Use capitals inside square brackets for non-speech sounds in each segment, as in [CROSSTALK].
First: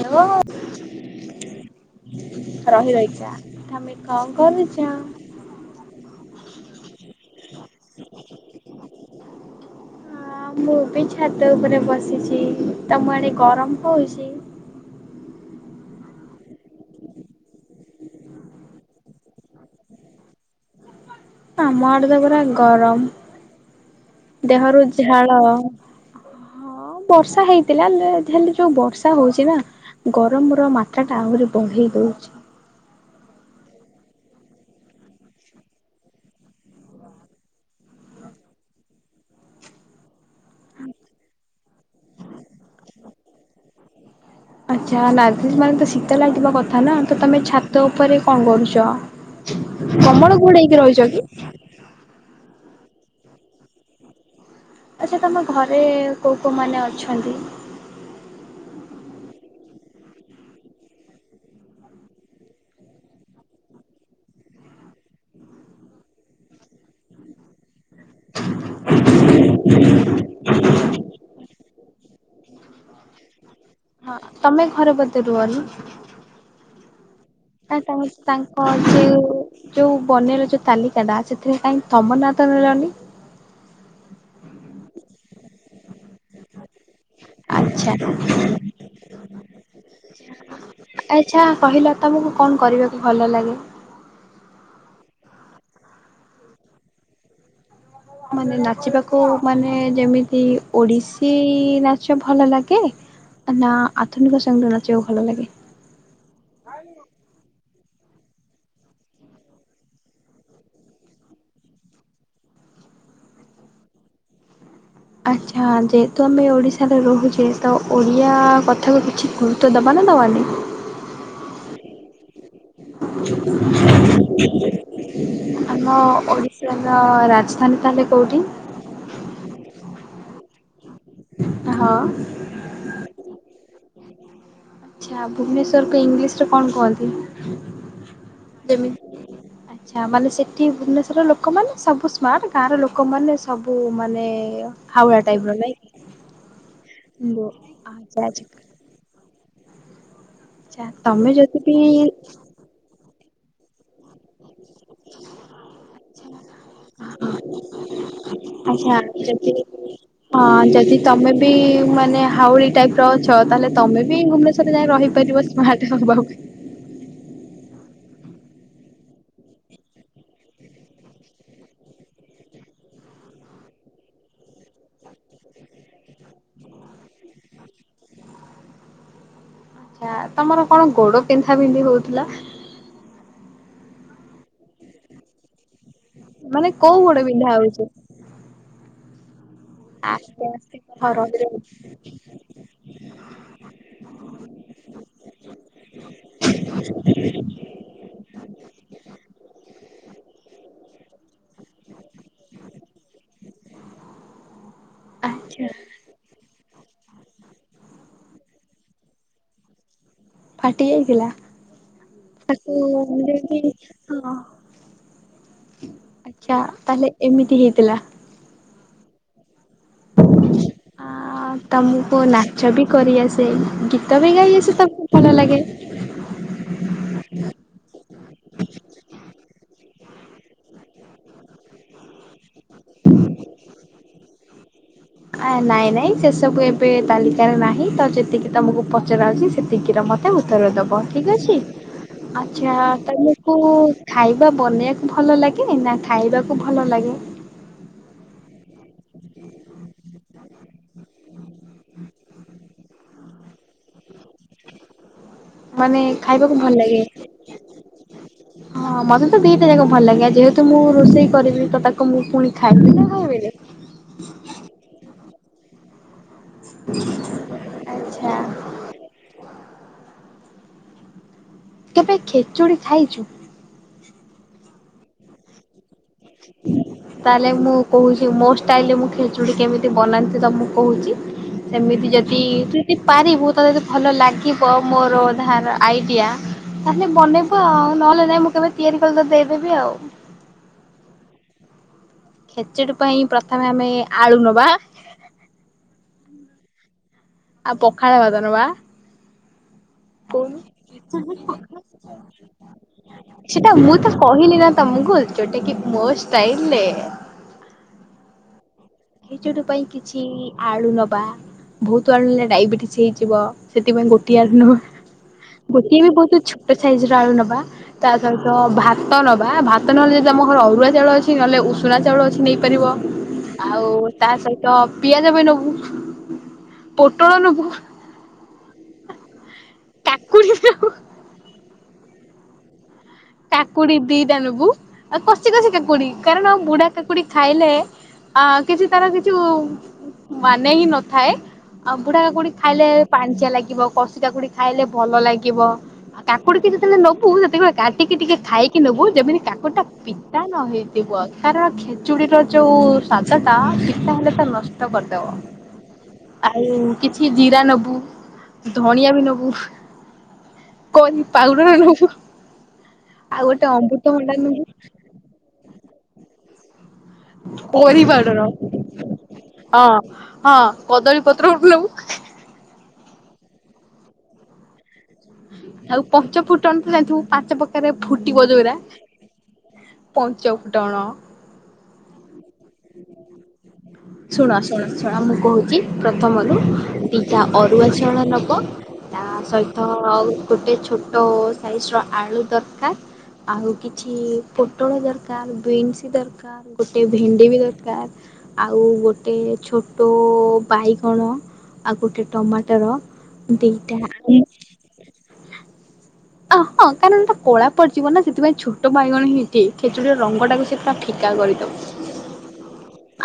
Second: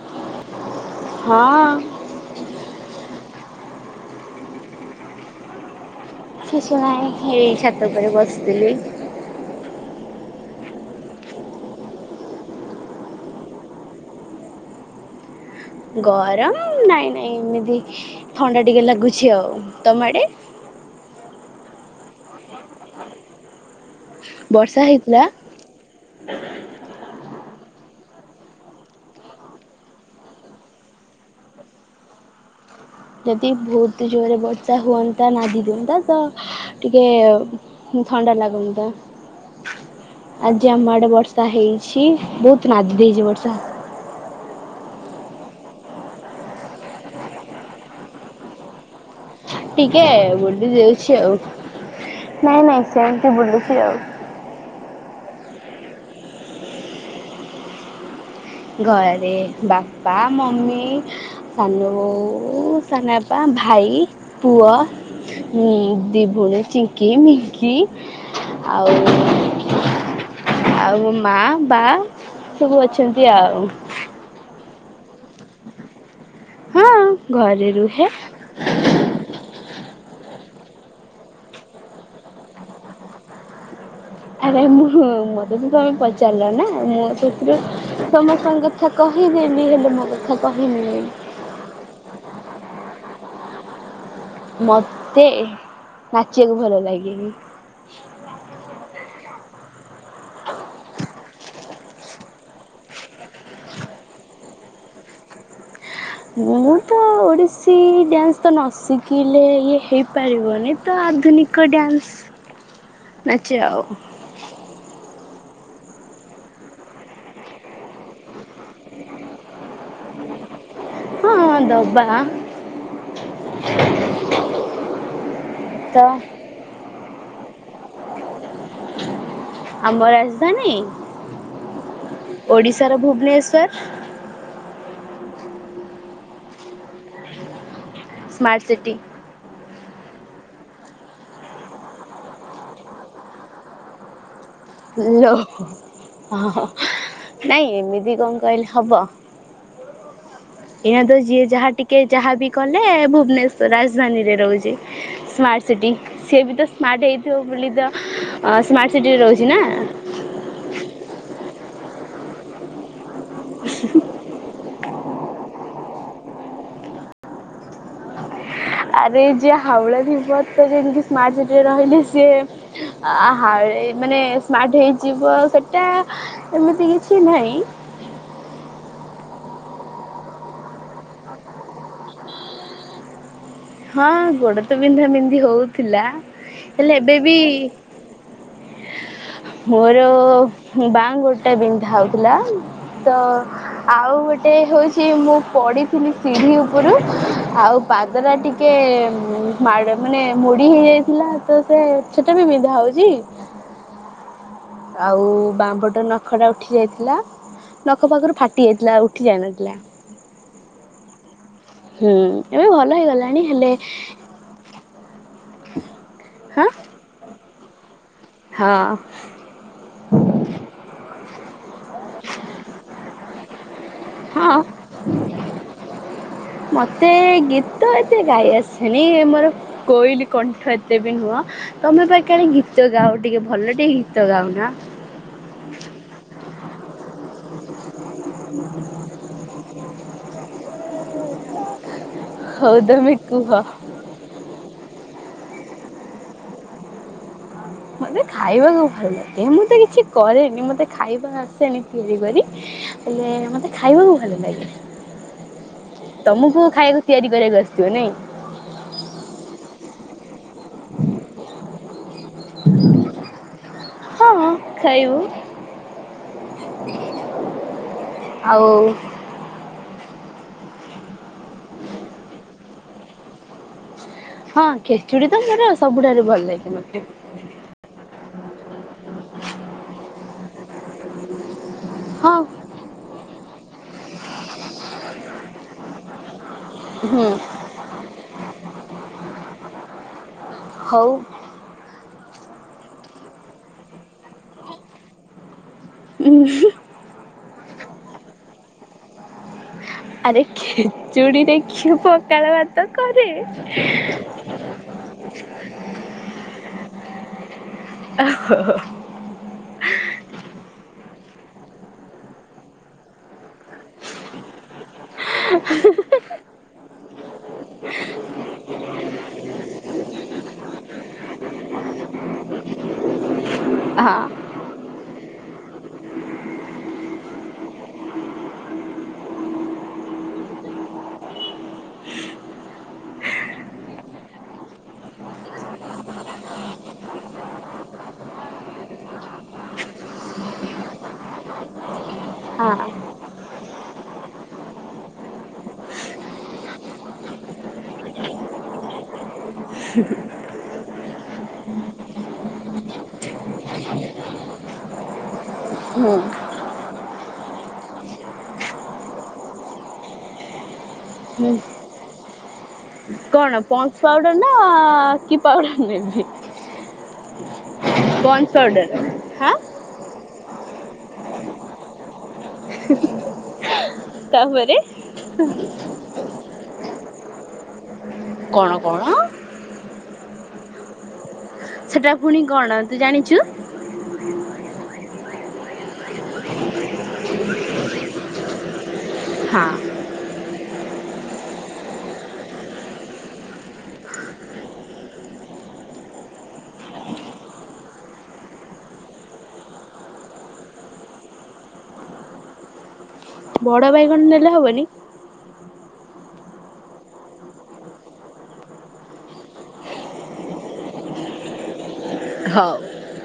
Hello ହଁ ରହି ରହୀ କଣ କରୁଛ? କିଛି ନାହିଁ ଏଇ ଛାତ ଉପରେ ବସିଥିଲି। ହଁ ମୁଁ ବି ଛାତ ଉପରେ ବସିଛି। ତମ ଆଡେ ଗରମ୍ ଗରମ ନାଇଁ ନାଇଁ ଏମିତି ଥଣ୍ଡା ଟିକେ ଲାଗୁଛି ଆଉ ତମ ଆଡେ? [INAUDIBLE] ଆମ ଆଡେ ତ ପୁରା ଗରମ। ବର୍ଷା ଦେହରୁ ହେଇଥିଲା। ଝାଳ ହଁ ବର୍ଷା। ବର୍ଷା ହେଇଥିଲା। ହେଲେ ଯୋଉ ବର୍ଷା ହଉଛି ନା ଗରମ ର ମାତ୍ରା ଟା ଆହୁରି ବଢେଇ ଦଉଛି। ହଁ। ଯଦି ବହୁତ ଜୋରରେ ବର୍ଷା ହୁଅନ୍ତା ନାଦି ଦିଅନ୍ତା ତ ଟିକେ ଥଣ୍ଡା ଲାଗୁନି ତ ଆଜି ଆମ ଆଡେ ବର୍ଷା ହେଇଛି। ବହୁତ ନାଦି ଦେଇଛି ବର୍ଷା। ଆଛା ନାଦିଛି ମାନେ ତ ଶୀତ ଲାଗିବା, କଥା ନା ତ ତମେ ଛାତ ଉପରେ କଣ କରୁଛ? ଟିକେ କମଳ ବୁଲି ଘୋଡେଇକି ରହିଛ ଦେଉଛି କି? ଆଉ ନାଇଁ ନାଇଁ ସେମିତି ବୁଲୁଛି ଆଉ। ଆଚ୍ଛା ତମ ଘରେ କୋଉ କୋଉମାନେ ଅଛନ୍ତି? ଘରେ ବାପା, ମମି, ସାନ ବୋଉ, ସାନ ବାପା। ଭାଇ, ପୁଅ, ଦି ଭଉଣୀ, ଚିଙ୍କି, ମିଙ୍କି ଆଉ ଆଉ ମା ବା, ସବୁ ଅଛନ୍ତି ଆଉ। ହଁ ତମେ ଘରେ କେତେ ଦୂର କୁହନି। ହଁ ଘରେ ନା, ରୁହେ ତାଙ୍କ ଯୁ ଯୋଉ ବନର ଯୋଉ ତାଲିକାଟ ସେଥିରେ, କାହିଁକି ତମନାଟ ମିଳୁନି? ଆରେ, ମୁଁ ମତେ ବି ତମେ ପଚାରିଲ ନା ମୁଁ ସେଥିରୁ ଆଚ୍ଛା ସମସ୍ତଙ୍କ କଥା କହିଦେନି, ହେଲେ ମୋ କଥା କହିଲେ ନି। ଆଚ୍ଛା କହିଲ ତମକୁ କଣ କରିବାକୁ ଭଲ ଲାଗେ? ମତେ ନାଚିବାକୁ ଭଲ ଲାଗେନି? ମାନେ ନାଚିବାକୁ ମାନେ ଯେମିତି ଓଡିଶୀ ନାଚ? ସେ ଭଲ ଲାଗେ, ନା ଆଧୁନିକ ସଙ୍ଗୀତ ନାଚକୁ ଭଲ ଲାଗେ? ମୁଁ ତ ଓଡିଶୀ। କିଛି ଡ୍ୟାନ୍ସ ତ ନ ଶିଖିଲେ, ଇଏ ହେଇପାରିବନି ତ ଆଧୁନିକ ଡ୍ୟାନ୍ସ ନାଚ ଆଉ ଆଚ୍ଛା, ଯେହେତୁ ଆମେ ଓଡିଶାରେ ରହୁଛେ, ତ ଓଡିଆ କଥାକୁ କିଛି ଗୁରୁତ ଦବା ନା ଦେବା [UNINTELLIGIBLE] ହଁ ବାହା ତ ଆମ ଓଡିଶାର ରାଜଧାନୀ ତାହେଲେ କୋଉଠି? ଆମର ରାଜଧାନୀ ହଁ। ଓଡିଶାର ଭୁବନେଶ୍ଵର। ଆଚ୍ଛା, ଭୁବନେଶ୍ୱରକୁ ଇଂଲିଶରେ କଣ କୁହନ୍ତି? ସ୍ମାର୍ଟ୍ ସିଟି ଆଛା, ମାନେ ସେଠି ଭୁବନେଶ୍ୱର ଲୋକମାନେ ସବୁ ସ୍ମାର୍ଟ, ଗାଁର ଲୋକମାନେ ସବୁ ମାନେ ହଉଡା ଲୋ ଟାଇପର ନାଇକି? ନାଇଁ ଏମିତି କଣ ଏହା ଯିଏ ଯଦି ଯାହା ବି ଟିକେ, ହଁ, ଯାହା ବି କଲେ ଭୁ ଭୁବନେଶର ରାଜଧାନୀରେ ରହୁଛି, ସ୍ମାର୍ଟ ସିଟି, ସିଏ ବି ତ ସ୍ମାର୍ଟ ହେଇଥିବ, ବୋଲି ତ ସ୍ମାର୍ଟ ଆଚ୍ଛା ସିଟିରେ ରହୁଛି ଯଦି ନା? ହଁ ଯଦି ତମେ ମାନେ ହାଉଡ଼ି ଟାଇପ ର ଅଛ, ତାହେଲେ ତମେ ବି ଭୁବନେଶ୍ୱରରେ ଯାଇଏ ରହିବ ସ୍ମାର୍ଟ ହେବ ପାଇଁ। ଆରେ ଯିଏ ହାଉଲା ହେଉଥିବ, ତ ସେମିତି ସ୍ମାର୍ଟ ସିଟିରେ ରହିଲେ ସିଏ ହ ମାନେ ସ୍ମାର୍ଟ ହେଇଯିବ, ସେଟା ଏମିତି କିଛି ନାହିଁ। [INAUDIBLE] ଆଛା, ତମର କଣ ଗୋଡ ପିନ୍ଧା ବିିନ୍ଧି ହଉଥିଲା? ହଁ ଗୋଡ ତ ବିନ୍ଧା ବିନ୍ଧି ହଉ ଥିଲା, ମାନେ କୋଉ ହେଲେ ଗୋଡ ଏବେବି। ବିନ୍ଧା ହଉଛି? [UNINTELLIGIBLE] ମୋର ଆସ୍ତେ ଆସ୍ତେ କହ ବାଆଁ ଗୋଡଟା ରହିରହି ବିନ୍ଧା ହଉଥିଲା ତ ଆଉ ଗୋଟେ ଏ ହେଉଛି, ମୁଁ ପଡିଥିଲି ସିଢ଼ି ଉପରୁ ଆଉ ପାଦଟା ଟିକେ [UNINTELLIGIBLE] ମାଡ ମାନେ ମୋଡି ହେ ଇଯାଇଥିଲା ତ, ସେ ସେଟା ବି ବିନ୍ଧା ହଉଛି। ଆଉ ଆଚ୍ଛା ବାଁ ପଟ ନା ନଖଟା ଉଠି ଯାଇଥିଲା, ନଖ ପାଖରୁ ଫାଟି ଯାଇଥିଲା ଉଠି ଯାଇନଥିଲା। ଫାଟି ଯାଇଥିଲା। ହୁଁ ଏବେ ତାକୁ ଭଲ ହେଇଗଲାଣି ହେଲେ [UNINTELLIGIBLE] ହଁ। ଆଛା ହଁ ତାହେଲେ ଏମିତି ହେଇଥିଲା। ହଁ ଆ ତମକୁ ନାଚ ବି କରିଆସେ, ଗୀତ ବି ଗାଇ ହଁ ଆସେ ତମକୁ, ଭଲ ଲାଗେ। ମତେ ଗୀତ, ଏତେ ଗାଇ ଆସନି ମୋର କୋଇଲି କଣ୍ଠ ଏତେ ବି ନୁହଁ, ତମେ କାଳେ ଗୀତ ଗାଅ ଟିକେ ଭଲ ଟିକେ ଗୀତ ଗାଅ। ଆ। [INAUDIBLE] ଆ ନାଇଁ ନାଇଁ ସେ ସବୁ ଏବେ ତାଲିକାରେ ନାହିଁ, ତ ଯେତିକି ତୁମକୁ ପଚାଯାଉଛି ସେତିକିର ମୋତେ ଉତ୍ତର ଦେବ ଠିକ୍ ଅଛି। ଛି ଆଛା ହଉ ତମେ କୁହ। ତମକୁ ଖାଇବା ବନେଇ ଭଲ ଲାଗେ ନା ଖାଇବାକୁ ଭଲ ଲାଗେ। ମତେ ଖାଇବାକୁ ଭଲ ଲାଗେ ମୁଁ ତ କିଛି କରେନି ମତେ ଖାଇବାକୁ ଆସେନି ତିଆରି କରି। ହେଲେ ମତେ ଖାଇବାକୁ ଭଲ ଲାଗେ। ମାନେ ଖାଇବାକୁ ତମକୁ ଭଲ ଲାଗେ ତିଆରି କରିବାକୁ ଆସିଥିବ ନାଇଁ? ହଁ ମତେ ତ ଦିଟା ଯା ଭଲ ଲାଗା ଯେହେତୁ ମୁଁ ରୋଷେଇ କରିବି ତ ତାକୁ ମୁଁ ପୁଣି ଖାଇବି ନା ଖାଇବିନି। ହଁ ଖାଇବୁ। [INAUDIBLE] ଆଉ କେବେ ଖେଚୁଡି ଖାଇଚୁ? ହଁ ଖେଚୁଡି ତ ମୋର ସବୁଠୁରୁ ତାହେଲେ ମୁଁ କହୁଚି ମୋ ଷ୍ଟାଇଲରେ ମୁଁ ଖେଚୁଡି କେମିତି ବନାନ୍ତି ତମକୁ। କହୁଚି ସେମିତି ହଁ ଯଦି ତୁ ଯଦି ପାରିବୁ ତତେ ଯଦି ଭଲ ଲାଗ ପୁ ଆଉ ମୋର ଧାରା ଆଇଡିଆ ତାହେଲେ ହୁଁ ମନେଇବ ଆଉ ନହେଲେ ନାଇ ମୁଁ କେବେ ତିଆରି କଲେ ତତେ ଦେଇଦେବି ଆଉ। ହଉ। ଖେଚେଡି ପାଇଁ ପ୍ରଥମେ ଆମେ ଆଳୁ ନବା ଉଁ ହୁଁ। ଆଉ ପଖାଳ ବାଦ ନବା। [INAUDIBLE] କୁ ଖେଚୁଡିରେ କିଏ ପଖାଳ ଭାତ କରେ? ସେଟା ମୁଁ ତ କହିନି ନା ତମକୁ। ଯୋଉଟା କି ମୋ ଷ୍ଟାଇଲଲେ। ଖେଚଡ ପାଇଁ କିଛି ଆଳୁ ନବା ବହୁତ ଆଳୁ ନେଲେ ଡାଇବେଟିସ୍ ହେଇଯିବ ସେଥିପାଇଁ ଗୋଟିଏ ଆଳୁ ନବା। [INAUDIBLE] ଗୋଟିଏ ବି ବହୁତ ଛୋଟ ସାଇଜି ର ଆଳୁ ନବା ତା ସହିତ ଭାତ ନବା ଭାତ ନହେଲେ ଯଦି ଆମର ଅରୁଆ ଚାଉଳ ଅଛି ନହେଲେ ଉଷୁନା ଚାଉଳ ଅଛି ନେଇପାରିବ। ଆଉ ହଁ ତା ସହିତ ପିଆଜ ବି ନବୁ। ପୋଟଳ ନବୁ କାକୁଡ଼ି ନବୁ। [INAUDIBLE] କାକୁଡି ଦିଟା ନବୁ ଆଉ କସିି କସିି କାକୁଡି କାରଣ ବୁଢା କାକୁଡି ଖାଇଲେ ଆ କିଛି ତାର କିଛି ଉ ମାନେ ହିଁ ନଥାଏ। ବୁଢ଼ା କାକୁଡ଼ି ହଁ ଖାଇଲେ ପାଣିଚିଆ ଲାଗେ। ବ କଷି କାକୁଡି ଖାଇଲେ ଭଲ ଲାଗିବ ଆଉ କାକୁଡି ଯେତେବେଳେ ନବୁ ସେତେବେଳେ ଟିକେ ଟିକେ ଖାଇକି ନେବୁ ଯେମିତି କାକୁଡି ଟା ପିତା ନ ହେଇଥିବ କାରଣ ଖେଚୁଡ଼ିର ଯଉ ସାଜାତା ପିତା ହେଲେ ତ ନଷ୍ଟ କରିଦବ। ହୁଁ ଆଉ କିଛି ଜିରା ନବୁ ଧଣିଆ ବି ନବୁ। କରି ହୁଁ ପାଉଡର ନବୁ। ଆଉ କଣ ଗୋଟେ ପନ୍‌ସ ପାଉଡର ଅମୃତଭଣ୍ଡା ନା ନବୁ କି ପାଉଡର ନେବି? ପରିବାରର ପଣ୍ଡସ୍ ପାଉଡର ହାଁ ହଁ ହଁ। କଦଳୀ ପତ୍ର ଗୋଟେ ନବୁ। ତାପରେ ଆଉ ପଞ୍ଚ ଫୁଟଣ ତ ଜାଣି ଥିବୁ ପାଞ୍ଚ ପ୍ରକାରେ ଫୁଟିବ କଣ ଯୋରା। କଣ ପଞ୍ଚ ଫୁଟଣ ସେଟା ପୁଣି କଣ ତୁ ଜାଣିଚୁ? ଶୁଣ ଶୁଣ ଶୁଣ ମୁଁ କହୁଛି ପ୍ରଥମରୁ ଦିଟା ଅରୁଆ ଚାଉଳ ନବ ତା ହଁ ସହିତ ଆଉ ଗୋଟେ ଛୋଟ ସାଇଜ ର ଆଳୁ ଦରକାର ଆଉ କିଛି ପୋଟଳ ଦରକାର, ବିନ୍ସ ଦରକାର, ଗୋଟେ ଭେ ଣ୍ଡି ବି ଦରକାର ଆଉ ଗୋଟେ ଛୋଟ ବାଇଗଣ। ଆଉ ଗୋଟେ ଟମାଟର ବଡ ଦିଟା ବାଇଗଣ ଉଁ ନେଲେ ହବନି? ଅ ହଁ କାରଣ ଏଟା କଳା ପଡିଯିବ ନା ସେଥିପାଇଁ ଛୋଟ ବାଇଗଣ ହିଁ ଠିକ ଖେଚୁଡିର ରଙ୍ଗ ଟାକୁ ସେ ଫିକ କା କରିଦବ ହଉ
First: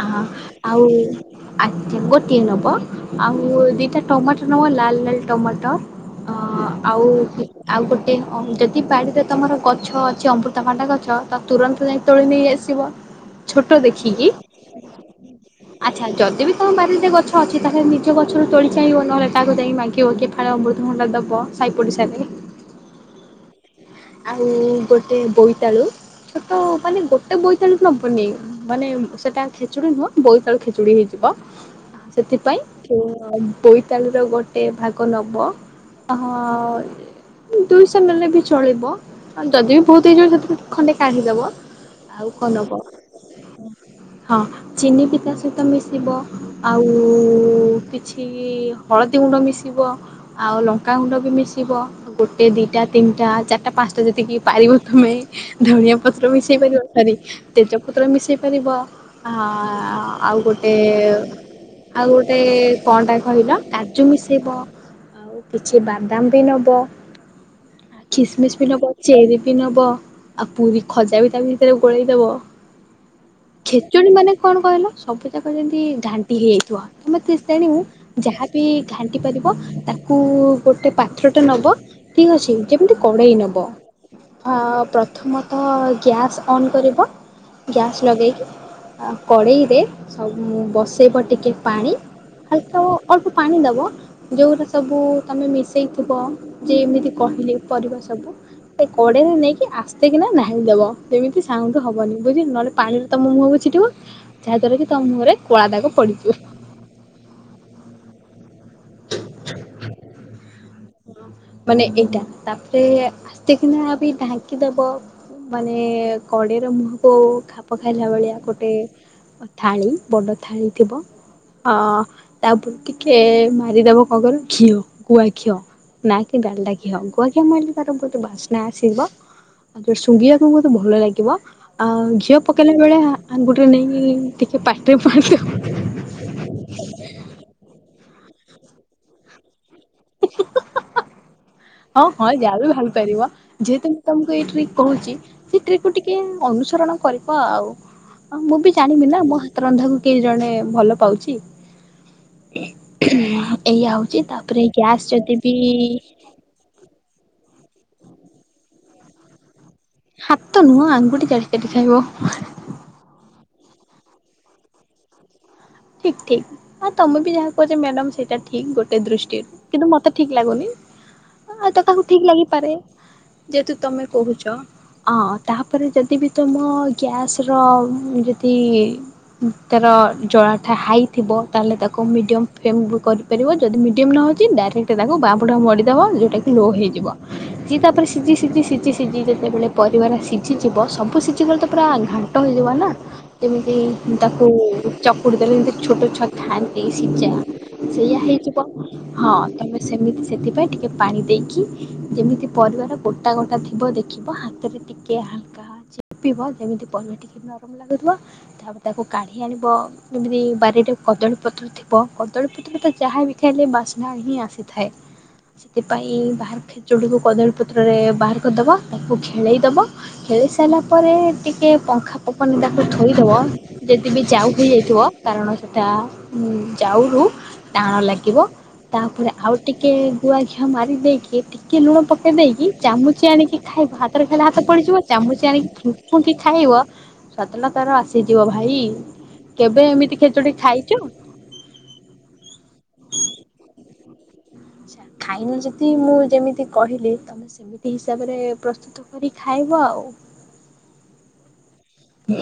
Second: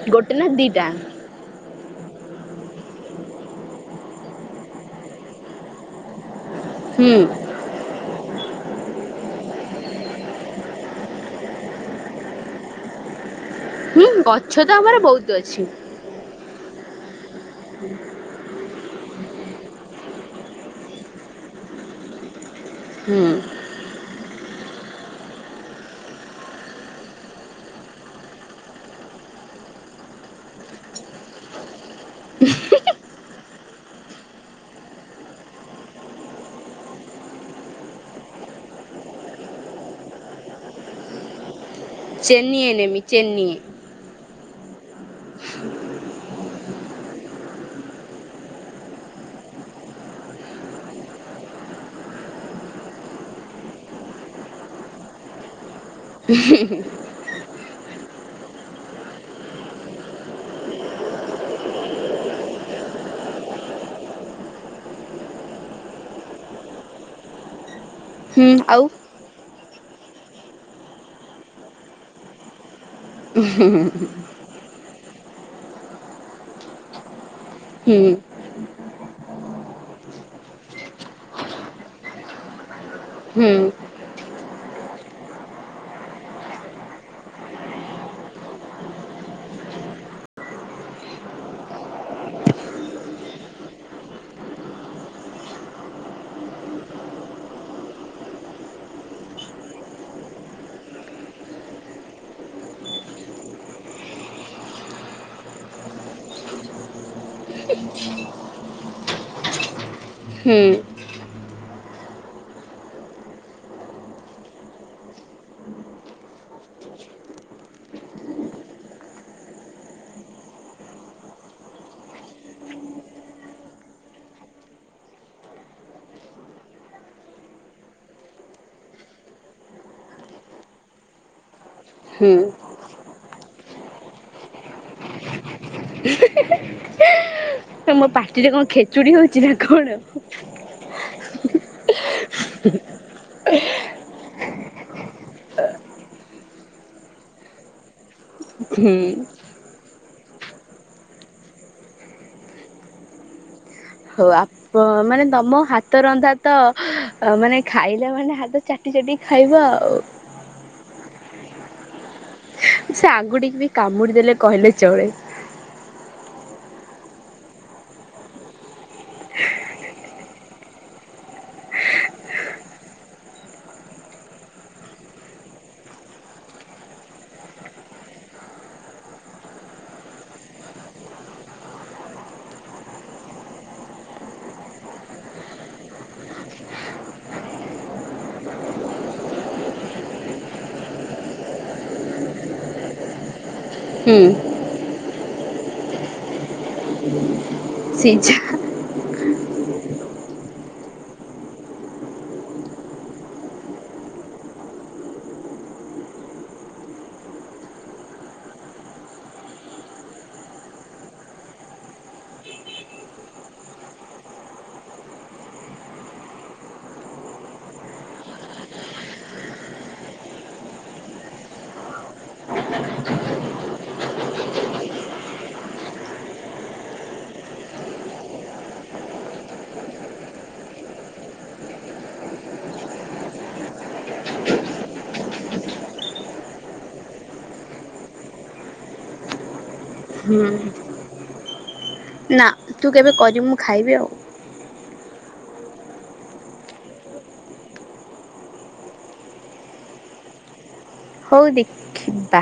ଆ ଗୋଟେ ନା ଆଉ ଦିଟା? ଆଜି ଗୋ ଟେ ନବ ଆଉ ଦିଟା ଟମାଟୋ ନବ ଲାଲ ଲାଲ ଟମାଟ ଅ ଆଉ ହୁଁ ତି ଆଉ ଗୋଟେ ଅ ଯଦି ବାଡିରେ ତମର ଗଛ ଅଛି ଅମୃତଭଣ୍ଡା ଗଛ ତ ତୁରନ୍ତ ଯାଇ ତୋଳେ ନେଇ ଆସି ଆସିବ ଛୋଟ ହୁଁ ଦେଖିକି ଗଛ ତ ଆମର ବହୁତ ଅଛି। ଆଛା ଯଦି ବି ତମ ବାରିରେ ଗଛ ଅଛି ତାହେଲେ ନିଜ ଗଛରୁ ତୋଳିକି ଆଣିବ ନହେଲେ କାକୁ ଯାଇକି ମାଗିବ କିଏ ଫାଳେ ଅମୃତଭଣ୍ଡା ଦବ। ସାଇ ପଡିସାରେ। ହୁଁ। ଆଉ ଗୋଟେ ବୋଇତାଳୁ ଛୋଟ ମାନେ ଗୋଟେ ବୋଇତାଳୁ ନବନି ମାନେ ସେଟା ଖେଚୁଡି ନୁହଁ ବୋଇତାଳୁ ଖେଚୁଡି ହେଇଯିବ। କ ସେଥିପାଇଁ ବୋଇତାଳୁ ର ଗୋଟେ ଭାଗ ନବ। ଆହା ଦୁଇଶହ ନେଲେ ବି ଚଳିବ। ବ ଯଦି ବି ବୋହୁତ ହେଇଯିବ ସେଥିରୁ ଖଣ୍ଡେ କାଢି ଦବ। ଆଉ କଣ ଚେନିଏ ନବ? ନେମି ଚେନିଏ ହଁ ଚିନି ପିତା ସହିତ ମିଶିବ ଆଉ କିଛି ହଳଦୀ ଗୁ ଗୁଣ୍ଡ ମିଶିବ ଆଉ ଲଙ୍କା ଗୁଣ୍ଡା ବି ମିଶିବ ଗୋଟେ ଦିଇଟା ତିନି ଟା ଚାର ଟା ପାଞ୍ଚଟା ଯେତିକି ପାରିବ ତମେ ଧଣିଆ ପତ୍ର ମିଶେଇ ପାରିବ ତେଜପତ୍ର ମିଶେଇ ପାରିବ ଆ ଆଉ ଗୋଟେ ଆଉ ଗୋଟେ କଣ ଟା କହିଲ କାଜୁ ମିଶେଇବ। ଆଉ କିଛି ବାଦାମ ବି ନବ ଆ ହୁଁ ଖିସମିସ ବି ଆଉ ନବ ଚେରି ବି ନବ ଆଉ ପୁରୀ ଖଜା ବି ତା ଭିତରେ ଗୋଳେଇ ଦେବ। ଖେଚୁଡି ମାନେ କଣ କହିଲ? ସବୁ ଯାକ ଯେମିତି ଘାଣ୍ଟି ହେଇଯାଇଥିବ, ତମ ତେ ତେଣିବୁ ହୁଁ ଯାହା ବି ଘାଣ୍ଟି ପାରିବ ତାକୁ ଗୋଟେ ପାତ୍ରଟେ ନବ ଠିକ ଅଛି। ଯେମିତି କଡେଇ ହୁଁ ନବ। ବ ଆଁ ପ୍ରଥମତଃ ଗ୍ୟାସ୍ ଅନ କରିବ। ଗ୍ୟାସ୍ ଲଗେଇକି ଆ କଡ଼େଇରେ ସବୁ ବସେଇବ ଟିକେ ପାଣି ହାଲକା ଓ ଅଳ୍ପ ପାଣି ଦବ ଯୋଉରା ସବୁ ତମେ ମିଶେଇଥିବ ଯେ ଏମିତି କ ଏ ପରିବା ସବୁ। ସେ କଡେଇରେ ନେଇକି ଆସ୍ତେ କିିନା ଢାଳି ଦବ ଯେମିତି ସାଉଣ୍ଡ ହବନି ବୁଝିଲ ନହେଲେ ପାଣିରେ ତମ ମୁହଁ ମୁହଁକୁ ଛିଟିକି ବ ଯାହା ଦ୍ଵାରା କି ତମ ମୁହଁରେ କଳା ଦାଗକପଡିଯିବ। [UNINTELLIGIBLE] [INAUDIBLE] ହୁଁ। ମାନେ ଏଇଟା ତାପରେ ଆସ୍ତେ କିନା ବି ଢାଙ୍କି ଦବ। ମାନେ କଡେଇର ମୁହଁକୁ ଖାପ ଖାଇଲା ଭଳିଆ ଗୋଟେ ଥାଳି ବଡ଼ ଥାଳି ଥିବ। ହଁ ତାପରେ ଟିକେ ମାରିଦବ କଣ କହିଲ ଘିଅ ଗୁଆ ଘିଅ। ନା କି ଡ଼ାଲଟା ଘିଅ ଗୁଆ ଘିଅ ମିଲଳେ ତାର ବୋହୁତ ବାସ୍ନା ଆସିବ। ଆଉ ସୁଙ୍ଗିବାକୁ ମତେ ଭଲ ଲାଗିବ। ଆଁ ଘିଅ ହୁଁ ପକେଇଲା ବେଳେ ଆଙ୍ଗୁଟି ରେ ନେଇକି ଟିକେ ପାଟିରେ ପୁରେଇ ଦବ [INAUDIBLE] ମୋ ପାଟିରେ କଣ ଖେଚୁଡି ହୋଉଚି ନା କଣ? ହଁ ହଁ ଯାହା ବି ଭାବି ପାରିବ ଯେହେତୁ ମୁଁ ତମକୁ ଏଇ ଟ୍ରିକ୍ କୋହୁଚି ସେଥି୍ରକୁ ଟିକେ ଅନୁସରଣ କରିବ ଆଉ। ହଁ ମୁଁ ବି ହୁଁ ଜାଣିବି ନା ମୋ ହାତ ରନ୍ଧାକୁ କେହି ଜଣେ ଭଲ ପାଉଚି। ହୋଉ ଆପ୍ ମାନେ ତମ ହାତ ରନ୍ଧା ତ ଅ ମାନେ ଖାଇଲା ମାନେ ହାତ ଚାଟି ଚାଟିି ଖାଇବ ଆଉ। ହାତ ତ ନୁହଁ ଆଙ୍ଗୁଠି ଚାଟି ଚାଟି ଖାଇବ। ସେ ଆଙ୍ଗୁଟି କି ବି କାମୁଡି ଦେଲେ କହିଲେ ଚଳେ। ଠିକ୍ ଠିକ୍। ଆଉ ତମେ ବି ଯାହା କହୁଛ ମ୍ୟାଡାମ୍ ସେଇଟା ଠିକ ଗୋଟେ ଦୃଷ୍ଟିରେ କିନ୍ତୁ ମତେ ଠିକ୍ ଲାଗୁନି। ଆଉ ତ କାହାକୁ ଠିକ୍ ଲାଗିପାରେ ଯେହେତୁ ତମେ କହୁଛ। ହଁ ତାପରେ ଯଦି ବି ତୁମ ଗ୍ୟାସ୍ ଯଦି ତର ହଁ ଜଳା ହାଇ ଥିବ ତାହାଲେ ତାକୁ ମିଡ଼ିଅମ୍ ଫେମ୍ ଵି କରିପାରିବ ଯଦି ମିଡ଼ିଅମ୍ ନହୋଉଛି ଡାଇରେକ୍ଟ ତାକୁ ବାଆଁ ମୋଡ଼ି ଦବ ଯୋଉଟା କି ଲୋ ହେଇଯିବ ସେ ତାପରେ ସିଛି ସିଛି ସିଛି ସିଛି ଯେତେବେଲେ ପରିବା ଟା ସିଛି ଯିବ ଥିବା ସବୁ ସିଝିଗଲେ ତ ପୁରା ଘାଣ୍ଟ ହେଇଯିବ ନା। ଯେମିତି ହୁଁ ତାକୁ ଚକୁଡି ଦେଲେ ଯେମିତି ଛୋଟ ଛୁଆ ଖଆନ୍ତି ସିଜା ସେଇୟା ସିଝା। ହେଇଛି ପ ହଁ ତମେ ସେମିତି ସେଥିପାଇଁ ଟିକେ ପାଣି ଦେଇକି ଯେମିତି ପରିବାର ଗୋଟା ଗୋଟା ଥିବ ଦେଖି ହାତରେ ଟିକେ ହାଲକା ଚୀପିବ ଯେମିତି ପରିବା ଟିକେ ନରମ ଲାଗୁିବ ତାପରେ ତାକୁ କାଢ଼ି ଆଣିବ। ଯେମିତି ବାରିରେ କଦଳୀପତ୍ର ଥିବ କଦଳୀପତ୍ର ତ ଯାହା ବି ଖାଇଲେ ବାସ୍ନା ହିଁ ଆସିଥାଏ। ସେଥିପାଇଁ ବାହାର ଖେଚୁକୁ କଦଳୀ ପତ୍ରରେ ବାହାର କରିଦବ ତାକୁ ଖେଳେଇଦବ ଖେଳେଇ ଖେଳେଇ ସାରିଲା ପରେ ଟିକେ ପଙ୍ଖା ପଵନେ ତାକୁ ଧଥୋଇଦବ ଯଦି ବି ଯାଉ ହେଇ ଯାଇ ଥିବ କାରଣ ସେଟା ଯାଉରୁ ଟାଣ ଲାଗିବ। ତାପରେ ଆଉ ଟିକେ ଗୁଆ ଘିଅ ମାରି ଦେଇକି ଟିକେ ଲୁଣ ପକେଇ ଦେଇକି ଚାମୁଚି ଆଣିକି ଖାଇ ଖାଇ ହାତରେ ଖାଇଲେ ହାତ ପଡିଯିବ ଚାମୁଚି ଆଣି ଫୁଣ୍ ଖାଇବ ସତଲ ତାର ଆସିଯିବ ଭାଇ କି କେବେ ଏମିତି ହୁଁ। ଖେଚଡି ଖାଇଚୁ ନା ତୁ କେବେ କରିବୁ ମୁଁ ଖାଇବି ଆଉ ଆଛା ଖାଇନ ଯଦି ମୁଁ ଯେମିତି କହିଲି ତମେ ସେମିତି ହିସାବରେ ପ୍ରସ୍ତୁତ କରି ଖାଇବ ଆଉ [INAUDIBLE] ହଉ ଦେଖିବା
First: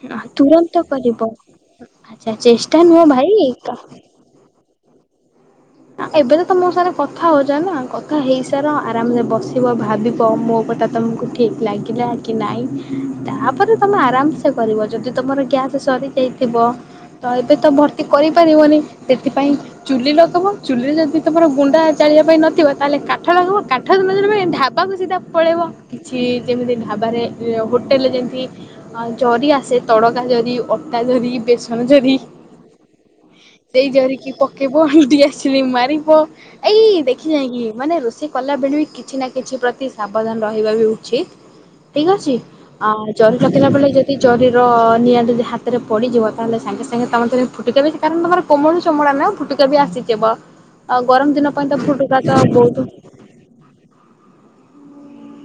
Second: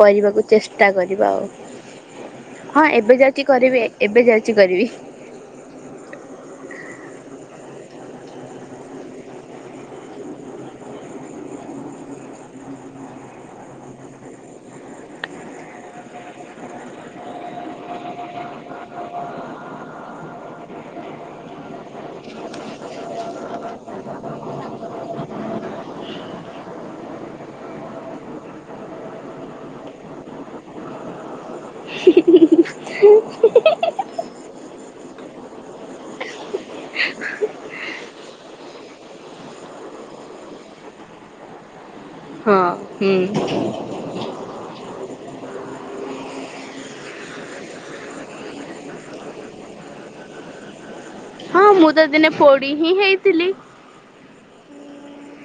କରିବାକୁ ତୁରନ୍ତ ଚେଷ୍ଟା କରିବ କରିବା ଆଉ ଆଚ୍ଛା ଚେଷ୍ଟା ହଁ ନୁହଁ ଏବେ ଯାଉଛି ଭାଇ କରିବି ଏବେ ଯାଉଛି କରିବି। ଏବେ ତ ତ ମୋ ସାଙ୍ଗ କଥା ହେଉଛ ନା କଥା ହେଇସାର ଆରାମସେ ବସିବ ଭାବିବ ମୋ କଥା ତ ଠିକ ଲାଗିଲା କି ନାଇଁ ତାପରେ ତମେ ଆରାମସେ କରିବ ଯଦି ତମର ଗ୍ୟାସ ସରି ଯାଇଥିବ ତ ଏବେ ତ ଭର୍ତ୍ତି କରିପାରିବନି ସେଥିପାଇଁ ଚୁଲି ଲଗେଇବ। ଚୁଲିରେ ଯଦି ତମର ଗୁଣ୍ଡା ଚାଳିବା ପାଇଁ ନଥିବ ତାହେଲେ କାଠ ଲାଗିବ କାଠ ଢାବା ସିଧା ପଳେଇବ। କିଛି ଯେମିତି ଢାବାରେ ହୋଟେଲରେ ଯେମିତି ଜରି ଆସେ ତଡକା ଜରି ଅଟା ଯରି ବେସନ ଯରି [INAUDIBLE] ସେଇ ଜରିକି ପକେଇବ ଡିଆ ମାରିବ। ଏଇ ଦେଖି ଯାଇ ଚାହିକିି ମାନେ ରୋଷେଇ କଲା ବେଳେବି କିଛି ନା କିଛି ପ୍ରତି ସାବଧାନ ରହିବା ବି ଉଚିତ। ଠିକ୍ ଅଛି। ହଁ ଆଁ ହୁଁ ଜରି ପକେଇଲା ବେଳେ ଯଦି ଜରିର ନିଆଁ ଯଦି ହାତରେ ପଡିଯିବ ତାହେଲେ ସାଙ୍ଗେ ସାଙ୍ଗେ ତମ ଫୁଟିକା ବି କାରଣ ତମର କୋମଳ ଚମଡା ନ ଫୁଟିକା ବି ଆସିଯିବ ଆ ଗରମ ଦିନ ହଁ ମାନେ ତ ମୁଁ ଫୁଟୁକା ଦିନେ ତ ପୋଡି ବହୁତ ହିଁ ହେଇଥିଲି।